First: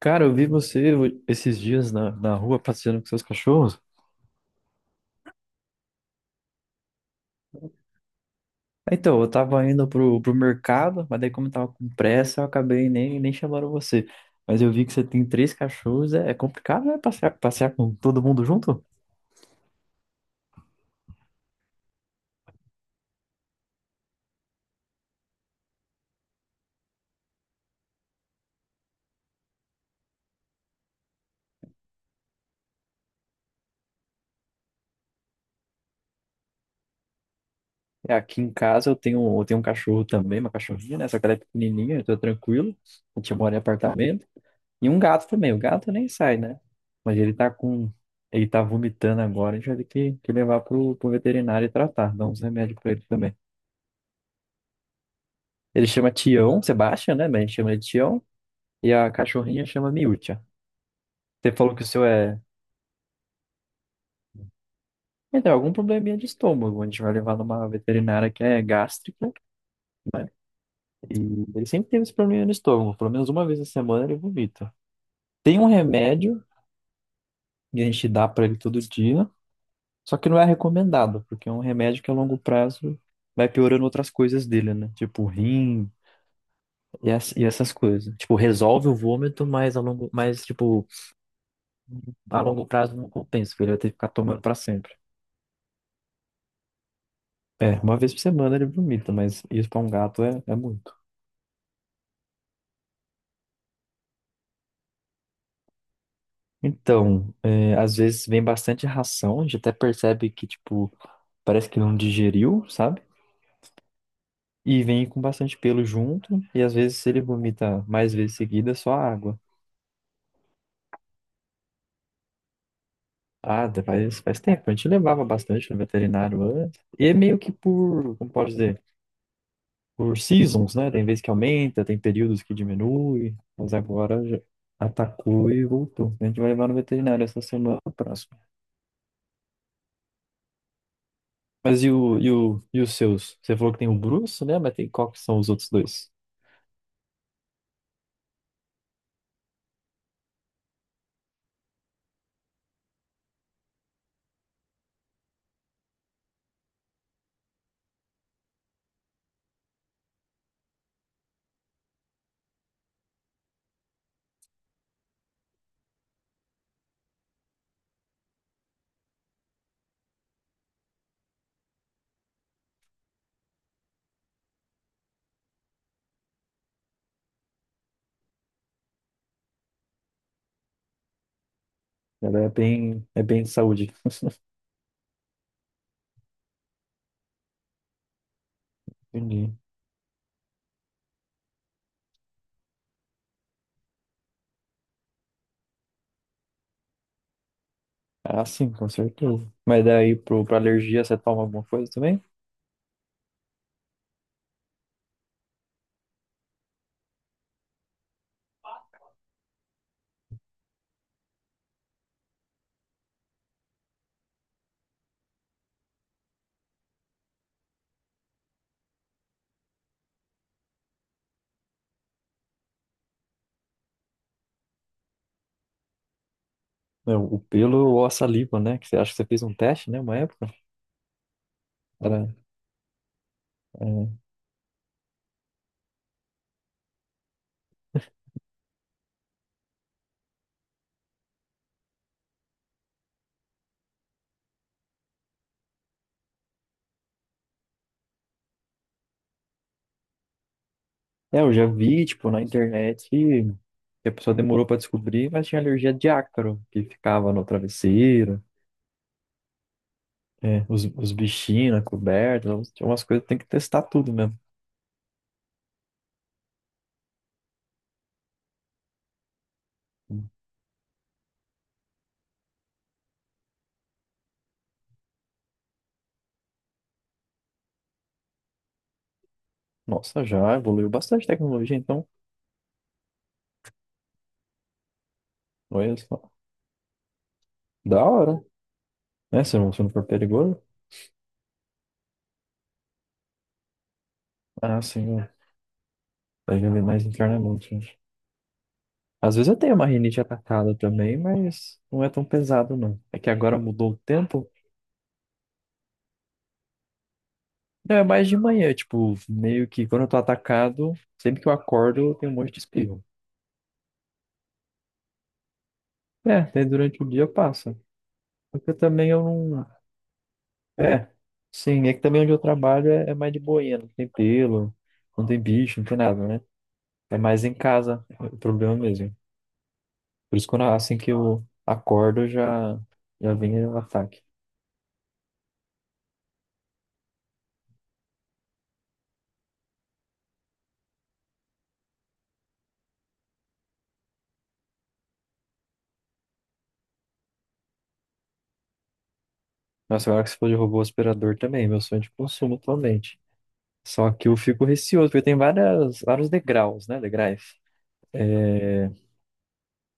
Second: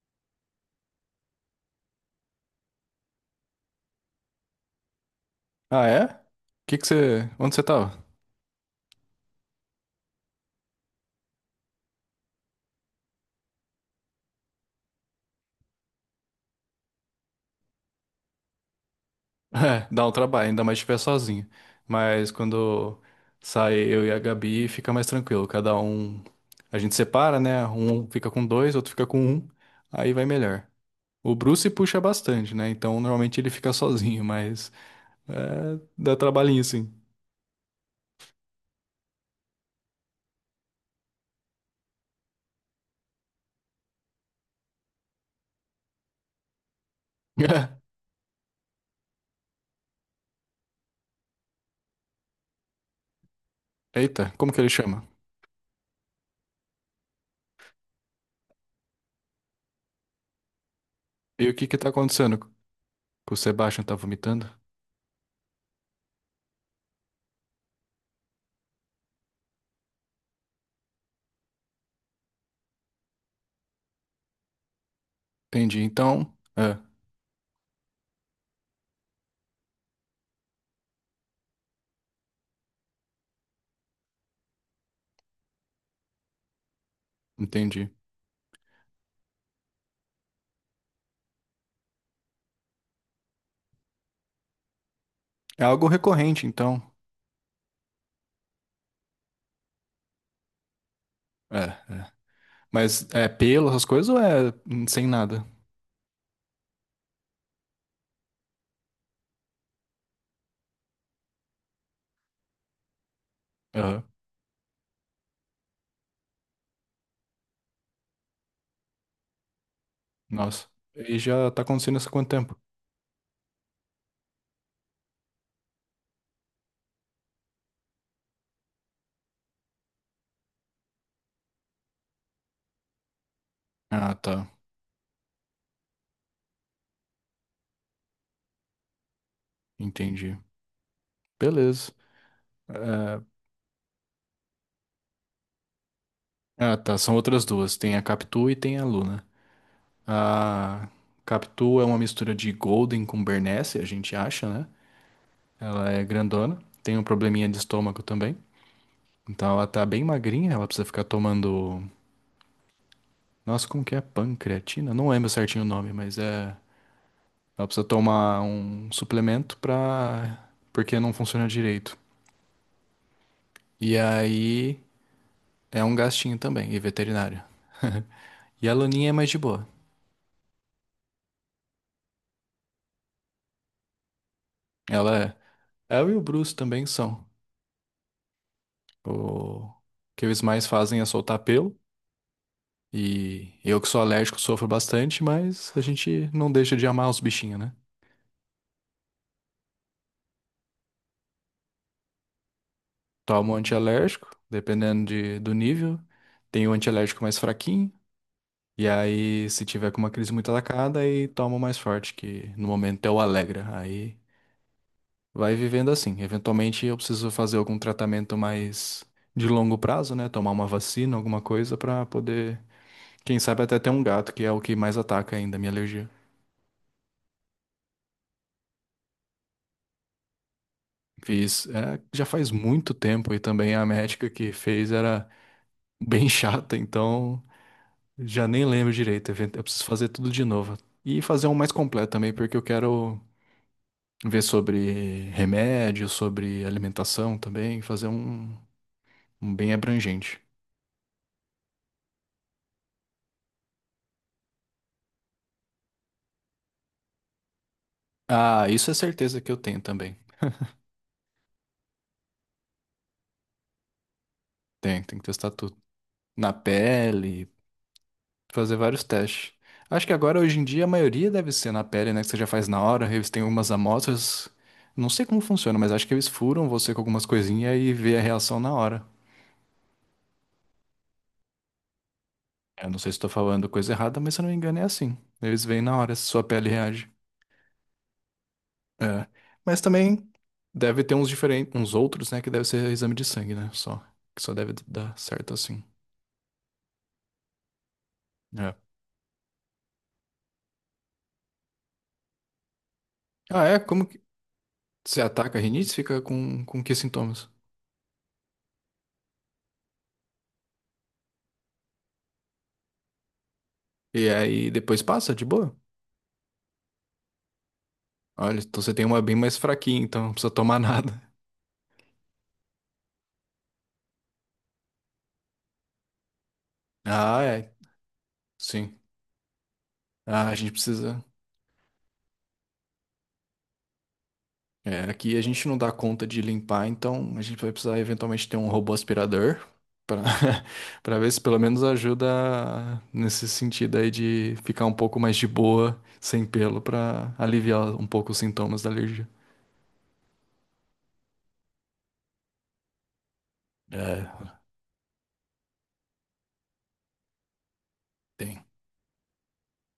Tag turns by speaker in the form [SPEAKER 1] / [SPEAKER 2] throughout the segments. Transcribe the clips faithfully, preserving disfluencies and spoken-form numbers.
[SPEAKER 1] Cara, eu vi você esses dias na, na rua passeando com seus cachorros.
[SPEAKER 2] Ah, é? Que que você. Onde você tava?
[SPEAKER 1] Então, eu tava indo pro, pro mercado, mas daí como eu tava com pressa, eu acabei nem, nem chamando você. Mas eu vi que você tem três cachorros, é, é complicado, né? Passear, passear com todo mundo junto?
[SPEAKER 2] É, dá um trabalho, ainda mais se estiver sozinho. Mas quando sai eu e a Gabi, fica mais tranquilo. Cada um. A gente separa, né? Um fica com dois, outro fica com um. Aí vai melhor. O Bruce puxa bastante, né? Então normalmente ele fica sozinho, mas. É, dá trabalhinho sim.
[SPEAKER 1] É, aqui em casa eu tenho, eu tenho um cachorro também, uma cachorrinha, né? Só que ela é pequenininha, eu tô tranquilo. A gente mora em apartamento. E um gato também, o gato nem sai, né? Mas ele tá com... Ele tá vomitando agora, a gente vai ter que, que levar pro, pro veterinário e tratar, dar uns remédios pra ele também.
[SPEAKER 2] Eita, como que ele chama?
[SPEAKER 1] Ele chama Tião, Sebastian, né? Mas a gente chama ele de Tião. E a cachorrinha chama Miúcha.
[SPEAKER 2] E
[SPEAKER 1] Você
[SPEAKER 2] o que
[SPEAKER 1] falou
[SPEAKER 2] que
[SPEAKER 1] que o
[SPEAKER 2] tá
[SPEAKER 1] seu é.
[SPEAKER 2] acontecendo? Que o Sebastian tá vomitando?
[SPEAKER 1] Então algum probleminha de estômago. A gente vai levar numa veterinária que é gástrica, né? E ele sempre teve esse probleminha no estômago. Pelo menos uma vez na semana ele vomita. Tem um
[SPEAKER 2] Entendi. Então.
[SPEAKER 1] remédio
[SPEAKER 2] É,
[SPEAKER 1] que a gente dá pra ele todo dia. Só que não é recomendado, porque é um remédio que a longo prazo vai piorando outras coisas dele, né? Tipo rim e, as- e essas
[SPEAKER 2] entendi.
[SPEAKER 1] coisas. Tipo, resolve o vômito, mas a longo, mas tipo, a longo prazo não compensa, porque ele vai ter que ficar tomando pra sempre.
[SPEAKER 2] É algo recorrente, então.
[SPEAKER 1] É, uma vez por semana ele vomita, mas isso pra um gato é, é muito.
[SPEAKER 2] É, é. Mas é pelo, essas coisas ou é hum, sem nada?
[SPEAKER 1] Então, é, às vezes vem bastante ração, a gente até percebe que, tipo, parece que não digeriu, sabe?
[SPEAKER 2] Aham.
[SPEAKER 1] E vem com bastante pelo junto, e às vezes ele vomita mais vezes seguida, é só água.
[SPEAKER 2] Nossa. E já tá acontecendo isso há quanto tempo?
[SPEAKER 1] Ah, faz, faz tempo, a gente levava bastante no veterinário antes. E é meio que por, como pode dizer? Por seasons, né? Tem vezes que aumenta, tem períodos que diminui, mas
[SPEAKER 2] Ah,
[SPEAKER 1] agora
[SPEAKER 2] tá.
[SPEAKER 1] já atacou e voltou. A gente vai levar no veterinário essa semana próxima.
[SPEAKER 2] Entendi.
[SPEAKER 1] Mas e,
[SPEAKER 2] Beleza.
[SPEAKER 1] o, e, o, e os
[SPEAKER 2] É,
[SPEAKER 1] seus? Você falou que tem o Bruce, né? Mas tem qual que são os outros dois?
[SPEAKER 2] Ah, tá. São outras duas. Tem a Capitu e tem a Luna. A Capitu é uma mistura de Golden com Bernese, a gente acha, né? Ela é grandona. Tem um probleminha de estômago também. Então ela tá bem magrinha. Ela precisa ficar tomando. Nossa, como que é? Pancreatina? Não lembro certinho o nome, mas é. Ela precisa tomar um suplemento pra porque não funciona direito. E aí é um gastinho também, e veterinário. E a Laninha é mais de boa.
[SPEAKER 1] Ela é bem, é bem de saúde.
[SPEAKER 2] Ela é. Ela e o Bruce também são.
[SPEAKER 1] Entendi.
[SPEAKER 2] O que eles mais fazem é soltar pelo. E eu que sou alérgico sofro bastante, mas a gente não deixa de amar os bichinhos, né?
[SPEAKER 1] Ah, sim, com certeza. Mas daí pro, pra alergia você toma alguma coisa também?
[SPEAKER 2] Toma um antialérgico, dependendo de do nível. Tem o antialérgico mais fraquinho. E aí, se tiver com uma crise muito atacada, aí toma o mais forte, que no momento é o Alegra. Aí vai vivendo assim. Eventualmente eu preciso fazer algum tratamento mais de longo prazo, né? Tomar uma vacina, alguma coisa pra poder, quem sabe até ter um gato, que é o que mais ataca ainda a minha alergia.
[SPEAKER 1] Não, o pelo ou a saliva, né? Que você acha que você fez um teste, né? Uma época.
[SPEAKER 2] Fiz, é,
[SPEAKER 1] Era,
[SPEAKER 2] já faz muito tempo e também a
[SPEAKER 1] é,
[SPEAKER 2] médica que fez era bem chata, então já nem lembro direito. Event- Eu preciso fazer tudo de novo. E fazer um mais completo também, porque eu quero ver sobre remédio, sobre alimentação também, fazer um, um bem abrangente.
[SPEAKER 1] É, eu já vi, tipo, na internet que a pessoa demorou pra descobrir, mas tinha alergia de ácaro, que ficava no travesseiro,
[SPEAKER 2] Ah, isso é certeza que eu tenho também.
[SPEAKER 1] é, os, os bichinhos na coberta, então tinha umas coisas que tem que testar tudo mesmo.
[SPEAKER 2] Tem, tem que testar tudo. Na pele, fazer vários testes. Acho que agora, hoje em dia, a maioria deve ser na pele, né? Que você já faz na hora, eles têm algumas amostras. Não sei como funciona, mas acho que eles furam você com algumas coisinhas e vê a reação na hora.
[SPEAKER 1] Nossa, já evoluiu bastante a tecnologia, então,
[SPEAKER 2] Eu não sei se estou falando coisa errada, mas se eu não me engano é assim. Eles veem
[SPEAKER 1] olha
[SPEAKER 2] na hora
[SPEAKER 1] só.
[SPEAKER 2] se sua pele reage.
[SPEAKER 1] Da hora,
[SPEAKER 2] É.
[SPEAKER 1] né? Se não,
[SPEAKER 2] Mas
[SPEAKER 1] se não for
[SPEAKER 2] também
[SPEAKER 1] perigoso.
[SPEAKER 2] deve ter uns diferentes, uns outros, né, que deve ser exame de sangue, né? Só. Que só deve
[SPEAKER 1] Ah,
[SPEAKER 2] dar
[SPEAKER 1] sim, ó,
[SPEAKER 2] certo assim.
[SPEAKER 1] vai viver mais internamente, né?
[SPEAKER 2] É.
[SPEAKER 1] Às vezes eu tenho uma rinite atacada também, mas não é tão pesado, não. É que agora
[SPEAKER 2] Ah, é?
[SPEAKER 1] mudou o
[SPEAKER 2] Como que
[SPEAKER 1] tempo.
[SPEAKER 2] você ataca a rinite? Fica com, com que sintomas?
[SPEAKER 1] Não, é mais de manhã, tipo, meio que quando eu tô atacado, sempre que eu acordo, eu tenho um monte de espirro.
[SPEAKER 2] E aí depois passa de boa?
[SPEAKER 1] É, até durante o dia passa.
[SPEAKER 2] Olha,
[SPEAKER 1] Porque
[SPEAKER 2] então você tem
[SPEAKER 1] também
[SPEAKER 2] uma
[SPEAKER 1] eu
[SPEAKER 2] bem mais
[SPEAKER 1] não.
[SPEAKER 2] fraquinha, então não precisa tomar
[SPEAKER 1] É,
[SPEAKER 2] nada.
[SPEAKER 1] sim, é que também onde eu trabalho é, é mais de boinha, não tem pelo, não tem bicho, não tem nada, né? É
[SPEAKER 2] Ah,
[SPEAKER 1] mais em
[SPEAKER 2] é.
[SPEAKER 1] casa é o problema
[SPEAKER 2] Sim.
[SPEAKER 1] mesmo. Por isso,
[SPEAKER 2] Ah, a
[SPEAKER 1] quando,
[SPEAKER 2] gente
[SPEAKER 1] assim que
[SPEAKER 2] precisa.
[SPEAKER 1] eu acordo, eu já, já vem o ataque.
[SPEAKER 2] É, aqui a gente não dá conta de limpar, então a gente vai precisar eventualmente ter um robô aspirador para para ver se pelo menos ajuda nesse sentido aí de ficar um pouco mais de boa, sem pelo, para aliviar um pouco os sintomas da alergia.
[SPEAKER 1] Nossa, agora que você falou de robô aspirador também, meu sonho é de consumo atualmente. Só que eu
[SPEAKER 2] É,
[SPEAKER 1] fico receoso, porque tem várias, vários degraus, né? Degraus.
[SPEAKER 2] tem.
[SPEAKER 1] É,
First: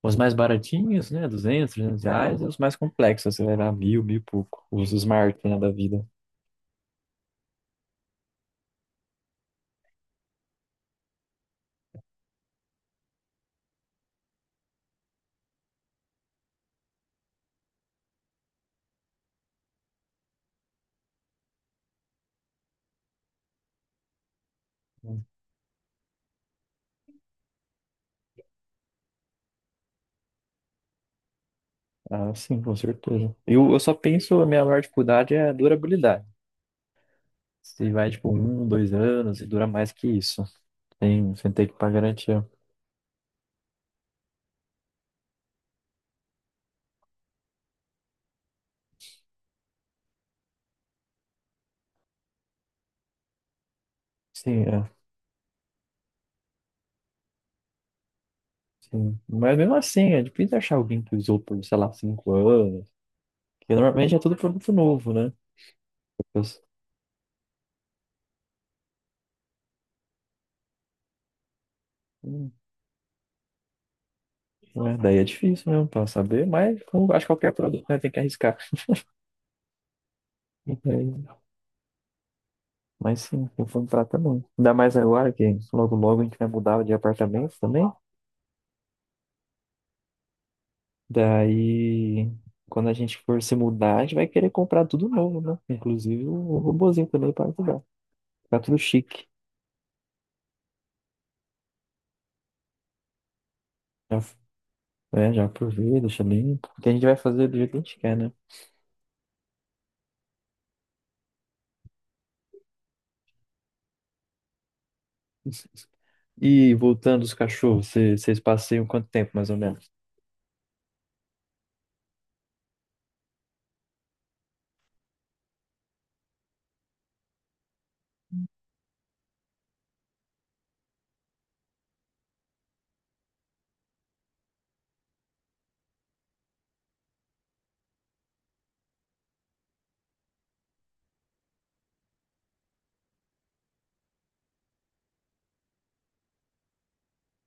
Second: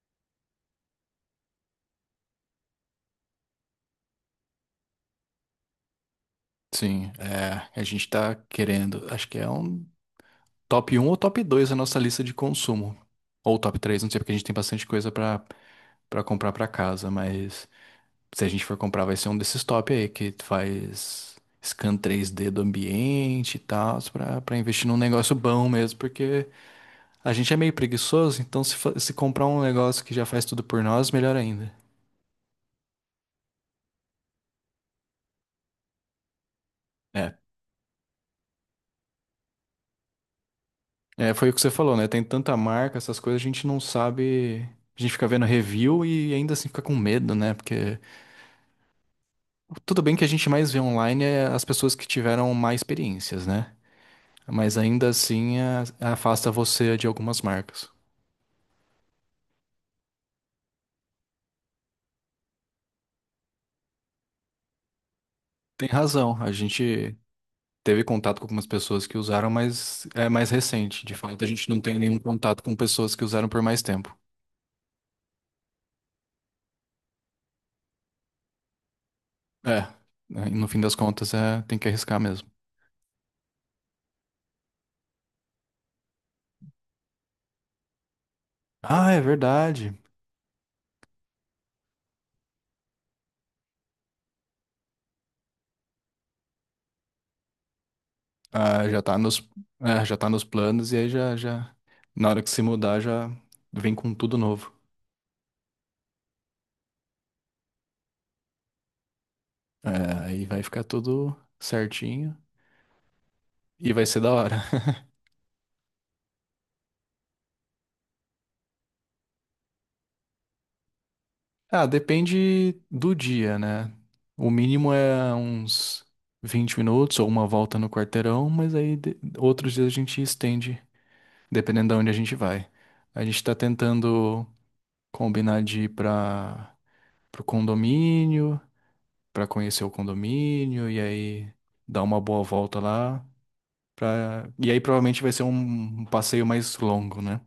[SPEAKER 1] os mais baratinhos, né? Duzentos, trezentos reais. E os mais complexos, você vai dar mil, mil e pouco. Os smart, né, da vida.
[SPEAKER 2] Sim, é, a gente tá querendo, acho que é um top um ou top dois a nossa lista de consumo. Ou top três não sei, porque a gente tem bastante coisa para para comprar para casa, mas se a gente for comprar, vai ser um desses top aí, que faz scan três D do ambiente e tal, pra, pra investir num negócio bom mesmo, porque a gente é meio preguiçoso, então se, fa- se comprar um negócio que já faz tudo por nós, melhor ainda.
[SPEAKER 1] Ah, sim, com certeza. Eu, eu só penso, a minha maior dificuldade é a durabilidade.
[SPEAKER 2] É,
[SPEAKER 1] Se vai, tipo, um, dois anos e dura mais que isso. Tem,
[SPEAKER 2] é,
[SPEAKER 1] você
[SPEAKER 2] foi o que
[SPEAKER 1] tem
[SPEAKER 2] você
[SPEAKER 1] que
[SPEAKER 2] falou,
[SPEAKER 1] pagar
[SPEAKER 2] né? Tem
[SPEAKER 1] garantia.
[SPEAKER 2] tanta marca, essas coisas, a gente não sabe. A gente fica vendo review e ainda assim fica com medo, né? Porque tudo bem que a gente mais vê online é as pessoas que tiveram mais experiências, né?
[SPEAKER 1] Sim,
[SPEAKER 2] Mas
[SPEAKER 1] é.
[SPEAKER 2] ainda assim a- afasta você de algumas marcas.
[SPEAKER 1] Sim. Mas mesmo assim, é difícil achar alguém que usou por, sei lá, cinco anos. Porque normalmente é tudo produto novo, né?
[SPEAKER 2] Tem razão, a
[SPEAKER 1] Depois-
[SPEAKER 2] gente teve contato com algumas pessoas que usaram, mas é mais recente. De fato, a gente não tem nenhum
[SPEAKER 1] hum,
[SPEAKER 2] contato com pessoas que usaram por mais tempo.
[SPEAKER 1] né, daí é difícil mesmo pra saber, mas como acho que qualquer produto, né, tem que arriscar.
[SPEAKER 2] É, né, no fim das contas,
[SPEAKER 1] Então.
[SPEAKER 2] é, tem que arriscar mesmo.
[SPEAKER 1] Mas sim, eu vou entrar também. Ainda mais agora que logo logo a gente vai mudar de apartamento também.
[SPEAKER 2] Ah, é verdade.
[SPEAKER 1] Daí, quando a gente for se mudar, a gente vai querer comprar tudo novo, né? Inclusive o robozinho também para ajudar. Ficar tudo
[SPEAKER 2] Ah, já tá
[SPEAKER 1] chique.
[SPEAKER 2] nos, é, já tá nos planos e aí já, já, na hora que se mudar, já vem com
[SPEAKER 1] Já,
[SPEAKER 2] tudo novo.
[SPEAKER 1] é, já aproveita, deixa limpo. Porque a gente vai fazer do jeito que a gente quer, né?
[SPEAKER 2] É, aí vai ficar tudo certinho e vai ser da hora.
[SPEAKER 1] E voltando os cachorros, cê- vocês passeiam quanto tempo mais ou menos?
[SPEAKER 2] Ah, depende do dia, né? O mínimo é uns vinte minutos ou uma volta no quarteirão, mas aí de- outros dias a gente estende, dependendo de onde a gente vai. A gente tá tentando combinar de ir para pro condomínio, pra conhecer o condomínio e aí dar uma boa volta lá, pra e aí provavelmente vai ser um um passeio mais longo, né?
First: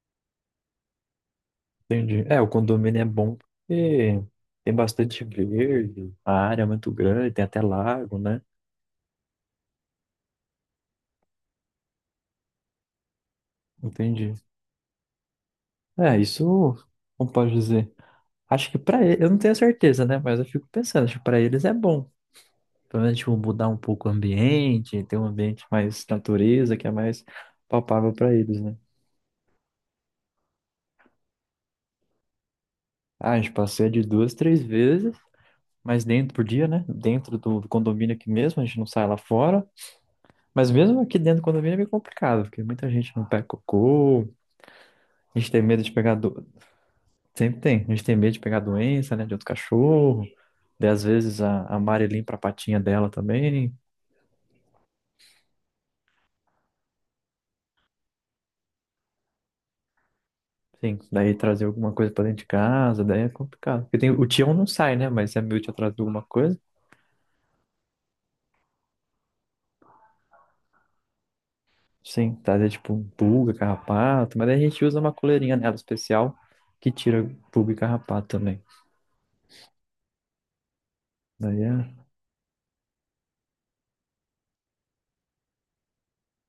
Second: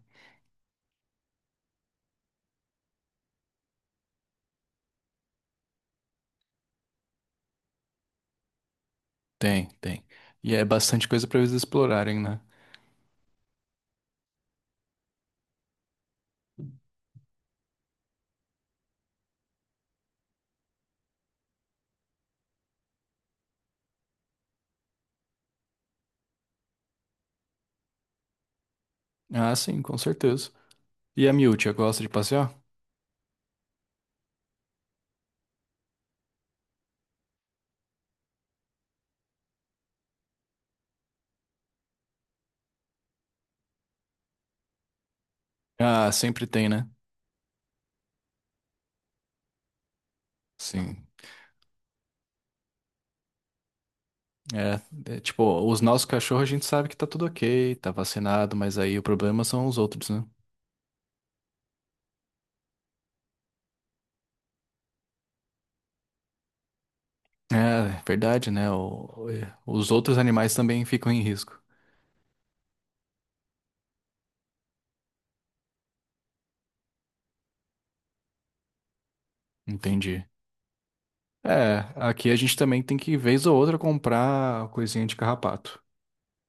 [SPEAKER 1] Entendi. É, o condomínio é bom porque tem bastante verde, a área é muito grande, tem até lago, né?
[SPEAKER 2] Tem, tem. E é bastante coisa pra eles explorarem, né?
[SPEAKER 1] Entendi. É, isso, como pode dizer? Acho que pra ele, eu não tenho certeza, né? Mas eu fico pensando, acho que pra eles é bom. Pelo menos, tipo, mudar um pouco o ambiente, ter um ambiente mais natureza, que é mais palpável pra eles, né?
[SPEAKER 2] Ah, sim, com certeza. E a Miúcha gosta de passear?
[SPEAKER 1] Ah, a gente passeia de duas, três vezes, mas dentro por dia, né? Dentro do do condomínio aqui mesmo, a gente não sai lá fora. Mas mesmo aqui dentro do condomínio é meio complicado, porque muita gente não pega cocô, a gente tem medo de
[SPEAKER 2] Ah,
[SPEAKER 1] pegar do-
[SPEAKER 2] sempre tem, né?
[SPEAKER 1] Sempre tem. A gente tem medo de pegar doença, né, de outro cachorro. Daí, às
[SPEAKER 2] Sim.
[SPEAKER 1] vezes, a, a Mari limpa a patinha dela também.
[SPEAKER 2] É, é, tipo, os nossos cachorros a gente sabe que tá tudo ok, tá vacinado, mas aí o problema são os outros, né?
[SPEAKER 1] Sim, daí trazer alguma coisa pra dentro de casa, daí é complicado. Porque tem, o Tião não sai, né? Mas se a Miúcha atrás de alguma coisa,
[SPEAKER 2] É, verdade, né? O- é, os outros animais também ficam em risco.
[SPEAKER 1] sim, trazer tipo um pulga, carrapato. Mas daí a gente usa uma coleirinha nela especial que tira pulga e carrapato também.
[SPEAKER 2] Entendi.
[SPEAKER 1] Daí
[SPEAKER 2] É,
[SPEAKER 1] é,
[SPEAKER 2] aqui a gente também tem que, vez ou outra, comprar coisinha de carrapato.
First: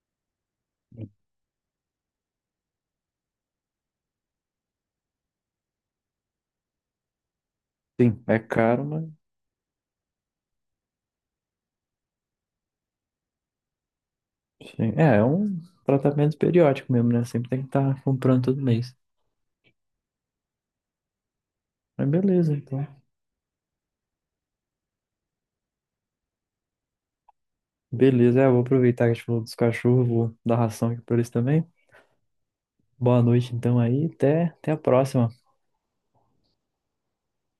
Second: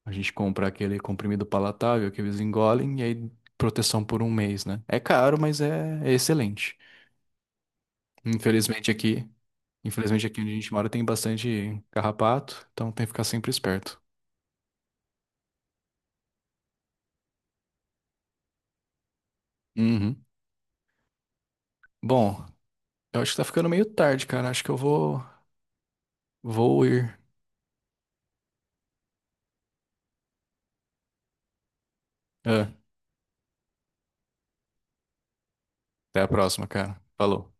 [SPEAKER 2] A gente compra aquele comprimido palatável que eles engolem e aí proteção por um mês, né? É caro, mas é é excelente.
[SPEAKER 1] sim, é caro,
[SPEAKER 2] Infelizmente
[SPEAKER 1] mas
[SPEAKER 2] aqui. Infelizmente aqui onde a gente mora tem bastante carrapato, então tem que ficar sempre esperto.
[SPEAKER 1] sim. É, é um tratamento periódico mesmo, né? Sempre tem que estar comprando todo mês.
[SPEAKER 2] Uhum.
[SPEAKER 1] Mas
[SPEAKER 2] Bom,
[SPEAKER 1] beleza, então.
[SPEAKER 2] eu acho que tá ficando meio tarde, cara. Acho que eu vou, vou ir.
[SPEAKER 1] Beleza, é, eu vou aproveitar que a gente falou dos cachorros, vou dar ração aqui pra eles também.
[SPEAKER 2] Ah,
[SPEAKER 1] Boa noite, então, aí. Até, até a próxima.
[SPEAKER 2] até a próxima, cara. Falou.